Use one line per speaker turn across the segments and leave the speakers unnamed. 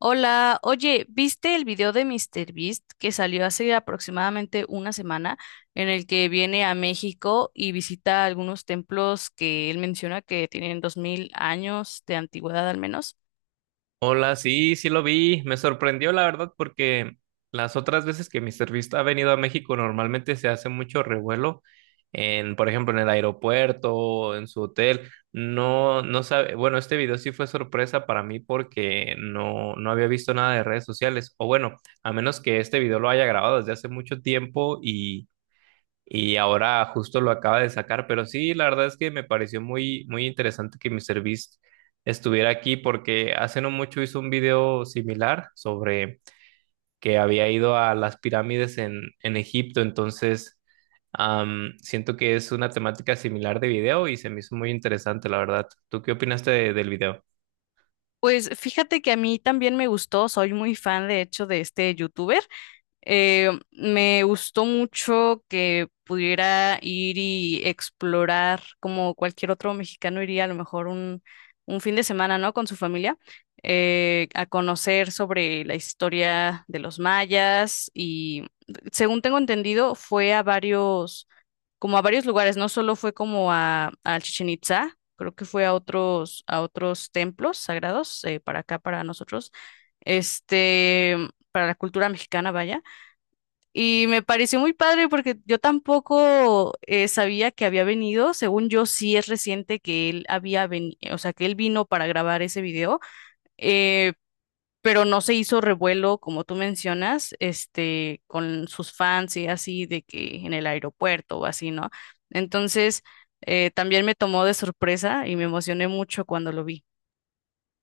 Hola, oye, ¿viste el video de míster Beast que salió hace aproximadamente una semana en el que viene a México y visita algunos templos que él menciona que tienen 2000 años de antigüedad al menos?
Hola, sí, sí lo vi. Me sorprendió, la verdad, porque las otras veces que Mister Beast ha venido a México, normalmente se hace mucho revuelo en, por ejemplo, en el aeropuerto, en su hotel. No, no sabe. Bueno, este video sí fue sorpresa para mí porque no, no había visto nada de redes sociales. O bueno, a menos que este video lo haya grabado desde hace mucho tiempo y ahora justo lo acaba de sacar, pero sí, la verdad es que me pareció muy, muy interesante que Mr. Beast estuviera aquí porque hace no mucho hizo un video similar sobre que había ido a las pirámides en, Egipto, entonces siento que es una temática similar de video y se me hizo muy interesante, la verdad. ¿Tú qué opinaste del video?
Pues fíjate que a mí también me gustó, soy muy fan de hecho de este youtuber. Me gustó mucho que pudiera ir y explorar como cualquier otro mexicano iría a lo mejor un fin de semana, ¿no? Con su familia, a conocer sobre la historia de los mayas y según tengo entendido fue a varios, como a varios lugares, no solo fue como a Chichén Itzá, creo que fue a otros templos sagrados, para acá, para nosotros, este, para la cultura mexicana, vaya. Y me pareció muy padre porque yo tampoco sabía que había venido. Según yo, sí es reciente que él había venido, o sea, que él vino para grabar ese video, eh, pero no se hizo revuelo, como tú mencionas, este, con sus fans y así, de que en el aeropuerto o así, ¿no? Entonces, también me tomó de sorpresa y me emocioné mucho cuando lo vi.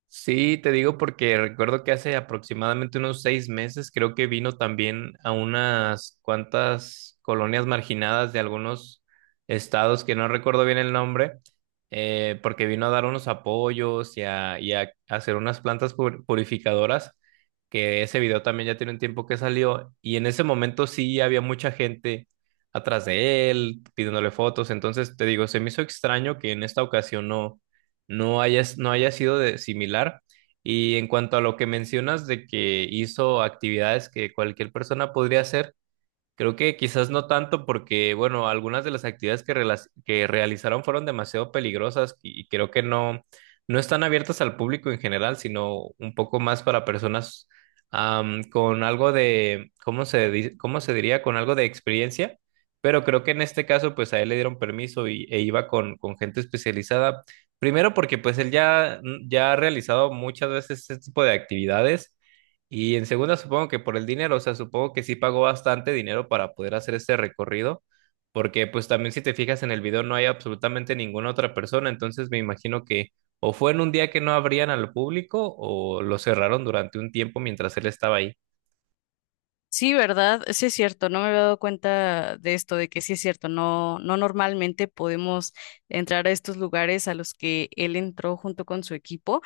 Sí, te digo porque recuerdo que hace aproximadamente unos 6 meses creo que vino también a unas cuantas colonias marginadas de algunos estados que no recuerdo bien el nombre, porque vino a dar unos apoyos y a, hacer unas plantas purificadoras, que ese video también ya tiene un tiempo que salió y en ese momento sí había mucha gente atrás de él pidiéndole fotos, entonces te digo, se me hizo extraño que en esta ocasión no haya sido similar. Y en cuanto a lo que mencionas de que hizo actividades que cualquier persona podría hacer, creo que quizás no tanto porque, bueno, algunas de las actividades que realizaron fueron demasiado peligrosas y creo que no, no están abiertas al público en general, sino un poco más para personas con algo de, cómo se diría? Con algo de experiencia, pero creo que en este caso, pues a él le dieron permiso e iba con gente especializada. Primero porque pues él ya ha realizado muchas veces este tipo de actividades. Y en segunda, supongo que por el dinero, o sea, supongo que sí pagó bastante dinero para poder hacer este recorrido, porque pues también si te fijas en el video no hay absolutamente ninguna otra persona, entonces me imagino que o fue en un día que no abrían al público o lo cerraron durante un tiempo mientras él estaba ahí.
Sí, ¿verdad? Sí es cierto, no me había dado cuenta de esto, de que sí es cierto, no, no normalmente podemos entrar a estos lugares a los que él entró junto con su equipo.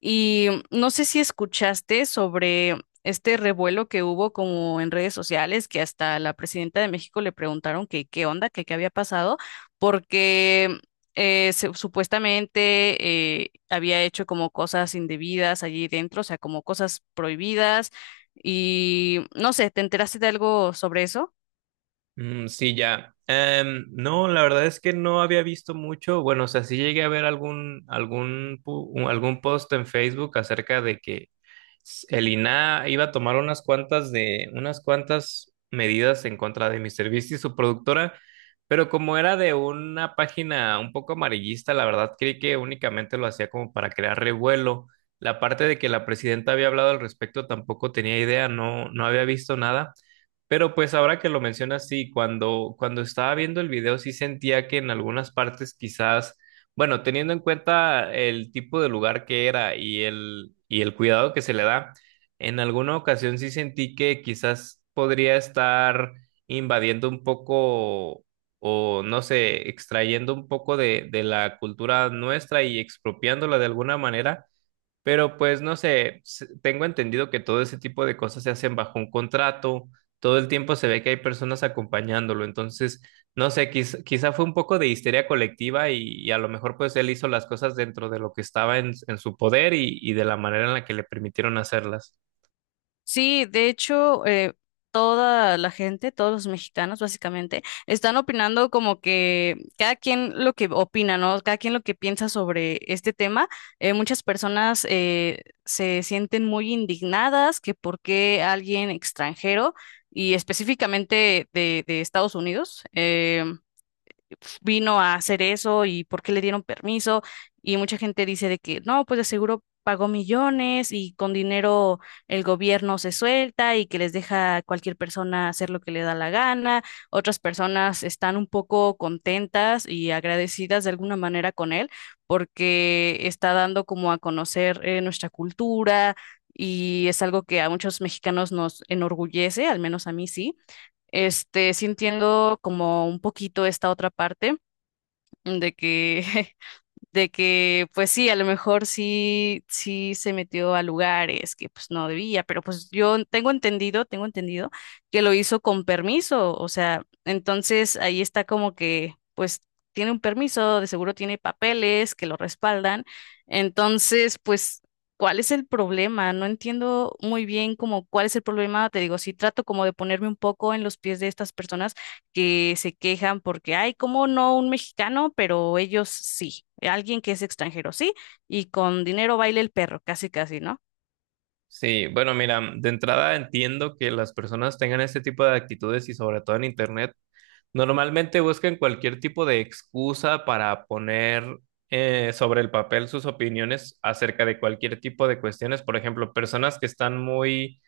Y no sé si escuchaste sobre este revuelo que hubo como en redes sociales, que hasta la presidenta de México le preguntaron que qué onda, que qué había pasado, porque supuestamente había hecho como cosas indebidas allí dentro, o sea, como cosas prohibidas. Y no sé, ¿te enteraste de algo sobre eso?
Mm, sí, ya. No, la verdad es que no había visto mucho. Bueno, o sea, sí llegué a ver algún post en Facebook acerca de que el INAH iba a tomar unas cuantas medidas en contra de MrBeast y su productora, pero como era de una página un poco amarillista, la verdad creí que únicamente lo hacía como para crear revuelo. La parte de que la presidenta había hablado al respecto tampoco tenía idea, no, no había visto nada. Pero pues ahora que lo mencionas, sí, cuando estaba viendo el video sí sentía que en algunas partes quizás, bueno, teniendo en cuenta el tipo de lugar que era y el cuidado que se le da, en alguna ocasión sí sentí que quizás podría estar invadiendo un poco o no sé, extrayendo un poco de la cultura nuestra y expropiándola de alguna manera, pero pues no sé, tengo entendido que todo ese tipo de cosas se hacen bajo un contrato, todo el tiempo se ve que hay personas acompañándolo, entonces no sé, quizá fue un poco de histeria colectiva y a lo mejor pues él hizo las cosas dentro de lo que estaba en su poder y de la manera en la que le permitieron hacerlas.
Sí, de hecho, toda la gente, todos los mexicanos básicamente, están opinando como que cada quien lo que opina, ¿no? Cada quien lo que piensa sobre este tema. Muchas personas se sienten muy indignadas que por qué alguien extranjero y específicamente de Estados Unidos vino a hacer eso y por qué le dieron permiso. Y mucha gente dice de que no, pues de seguro pagó millones y con dinero el gobierno se suelta y que les deja a cualquier persona hacer lo que le da la gana. Otras personas están un poco contentas y agradecidas de alguna manera con él porque está dando como a conocer nuestra cultura. Y es algo que a muchos mexicanos nos enorgullece, al menos a mí sí. Este, sintiendo como un poquito esta otra parte de que, de que, pues sí, a lo mejor sí, sí se metió a lugares que pues no debía, pero pues yo tengo entendido que lo hizo con permiso, o sea, entonces ahí está como que, pues tiene un permiso, de seguro tiene papeles que lo respaldan, entonces pues... ¿Cuál es el problema? No entiendo muy bien como cuál es el problema. Te digo, si trato como de ponerme un poco en los pies de estas personas que se quejan porque, ay, ¿cómo no un mexicano? Pero ellos sí, alguien que es extranjero sí, y con dinero baila el perro, casi casi, ¿no?
Sí, bueno, mira, de entrada entiendo que las personas tengan este tipo de actitudes y sobre todo en internet. Normalmente buscan cualquier tipo de excusa para poner sobre el papel sus opiniones acerca de cualquier tipo de cuestiones. Por ejemplo, personas que están muy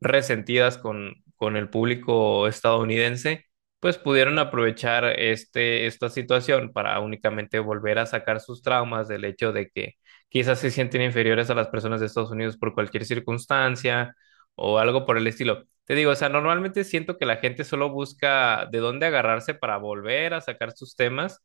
resentidas con el público estadounidense, pues pudieron aprovechar esta situación para únicamente volver a sacar sus traumas del hecho de que quizás se sienten inferiores a las personas de Estados Unidos por cualquier circunstancia o algo por el estilo. Te digo, o sea, normalmente siento que la gente solo busca de dónde agarrarse para volver a sacar sus temas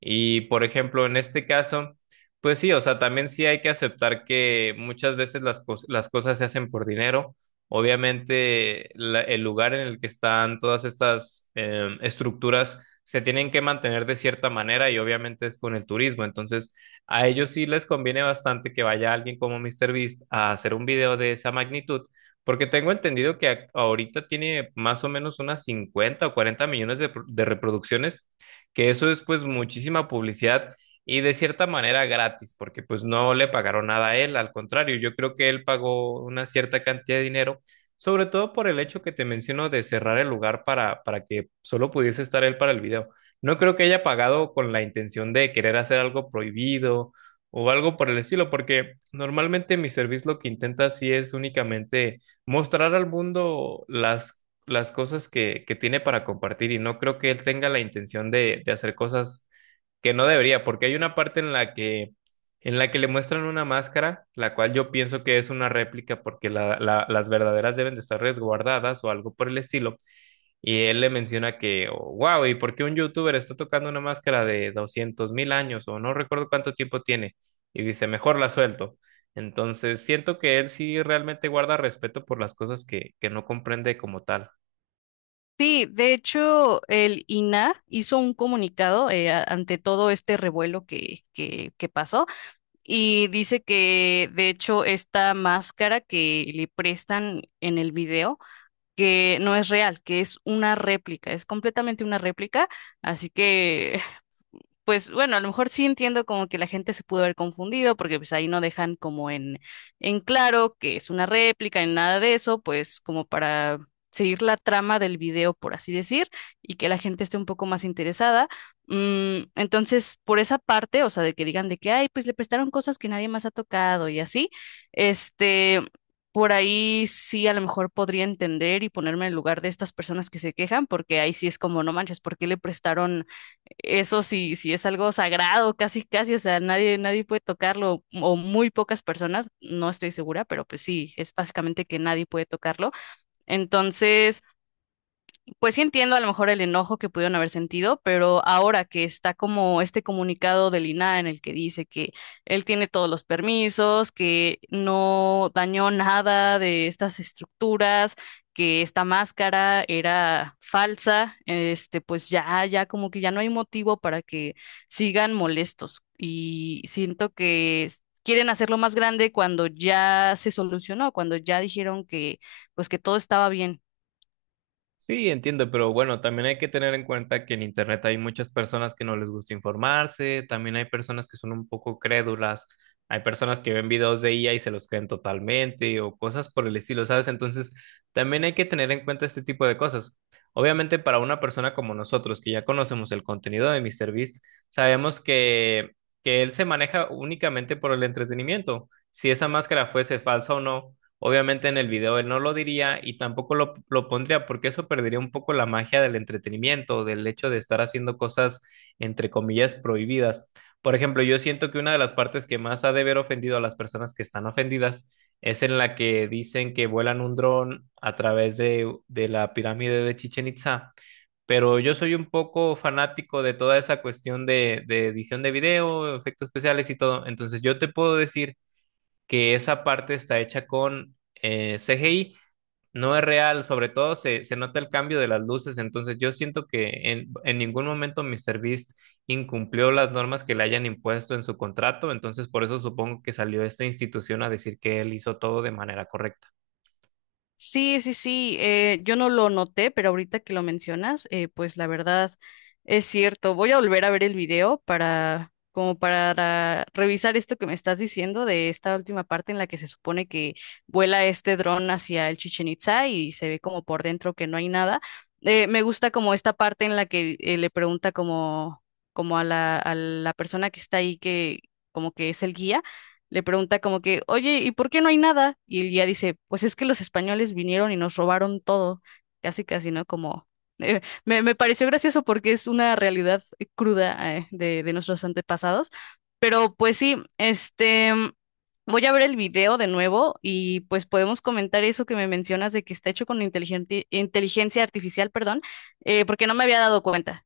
y, por ejemplo, en este caso... Pues sí, o sea, también sí hay que aceptar que muchas veces las cosas se hacen por dinero. Obviamente, el lugar en el que están todas estas estructuras se tienen que mantener de cierta manera y obviamente es con el turismo. Entonces, a ellos sí les conviene bastante que vaya alguien como míster Beast a hacer un video de esa magnitud, porque tengo entendido que ahorita tiene más o menos unas 50 o 40 millones de reproducciones, que eso es pues muchísima publicidad y de cierta manera gratis, porque pues no le pagaron nada a él, al contrario, yo creo que él pagó una cierta cantidad de dinero sobre todo por el hecho que te menciono de cerrar el lugar para, que solo pudiese estar él para el video. No creo que haya pagado con la intención de querer hacer algo prohibido o algo por el estilo, porque normalmente mi servicio lo que intenta así es únicamente mostrar al mundo las, cosas que tiene para compartir y no creo que él tenga la intención de hacer cosas que no debería, porque hay una parte en la que le muestran una máscara, la cual yo pienso que es una réplica porque las verdaderas deben de estar resguardadas o algo por el estilo. Y él le menciona que, wow, ¿y por qué un youtuber está tocando una máscara de 200.000 años o no recuerdo cuánto tiempo tiene? Y dice, mejor la suelto. Entonces siento que él sí realmente guarda respeto por las cosas que no comprende como tal.
Sí, de hecho, el INAH hizo un comunicado ante todo este revuelo que pasó y dice que, de hecho, esta máscara que le prestan en el video, que no es real, que es una réplica, es completamente una réplica, así que pues bueno, a lo mejor sí entiendo como que la gente se pudo haber confundido porque pues ahí no dejan como en claro que es una réplica ni nada de eso, pues como para seguir la trama del video, por así decir, y que la gente esté un poco más interesada. Mm, entonces, por esa parte, o sea, de que digan de que, ay, pues le prestaron cosas que nadie más ha tocado y así, este... Por ahí sí a lo mejor podría entender y ponerme en el lugar de estas personas que se quejan, porque ahí sí es como, no manches, ¿por qué le prestaron eso? Sí, sí es algo sagrado, casi, casi, o sea, nadie, nadie puede tocarlo, o muy pocas personas, no estoy segura, pero pues sí, es básicamente que nadie puede tocarlo. Entonces, pues sí entiendo a lo mejor el enojo que pudieron haber sentido, pero ahora que está como este comunicado del INAH en el que dice que él tiene todos los permisos, que no dañó nada de estas estructuras, que esta máscara era falsa, este, pues ya, ya como que ya no hay motivo para que sigan molestos. Y siento que quieren hacerlo más grande cuando ya se solucionó, cuando ya dijeron que, pues que todo estaba bien.
Sí, entiendo, pero bueno, también hay que tener en cuenta que en Internet hay muchas personas que no les gusta informarse, también hay personas que son un poco crédulas, hay personas que ven videos de IA y se los creen totalmente o cosas por el estilo, ¿sabes? Entonces, también hay que tener en cuenta este tipo de cosas. Obviamente, para una persona como nosotros, que ya conocemos el contenido de MrBeast, sabemos que él se maneja únicamente por el entretenimiento. Si esa máscara fuese falsa o no. Obviamente en el video él no lo diría y tampoco lo pondría porque eso perdería un poco la magia del entretenimiento, del hecho de estar haciendo cosas entre comillas prohibidas. Por ejemplo, yo siento que una de las partes que más ha de haber ofendido a las personas que están ofendidas es en la que dicen que vuelan un dron a través de la pirámide de Chichen Itza, pero yo soy un poco fanático de toda esa cuestión de edición de video, efectos especiales y todo. Entonces yo te puedo decir que esa parte está hecha con CGI, no es real, sobre todo se nota el cambio de las luces, entonces yo siento que en ningún momento MrBeast incumplió las normas que le hayan impuesto en su contrato, entonces por eso supongo que salió esta institución a decir que él hizo todo de manera correcta.
Sí, sí, sí, yo no lo noté, pero ahorita que lo mencionas, pues la verdad es cierto. Voy a volver a ver el video para, como para revisar esto que me estás diciendo de esta última parte en la que se supone que vuela este dron hacia el Chichen Itza y se ve como por dentro que no hay nada. Me gusta como esta parte en la que le pregunta como, como a a la persona que está ahí que como que es el guía, le pregunta como que, oye, ¿y por qué no hay nada? Y él ya dice, pues es que los españoles vinieron y nos robaron todo, casi casi, ¿no? Como, me pareció gracioso porque es una realidad cruda, de nuestros antepasados, pero pues sí, este, voy a ver el video de nuevo y pues podemos comentar eso que me mencionas de que está hecho con inteligencia artificial, perdón, porque no me había dado cuenta.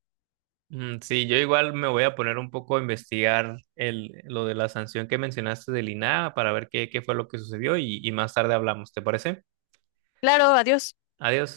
Mm, sí, yo igual me voy a poner un poco a investigar lo de la sanción que mencionaste del INAH para ver qué fue lo que sucedió y más tarde hablamos, ¿te parece?
Claro, adiós.
Adiós.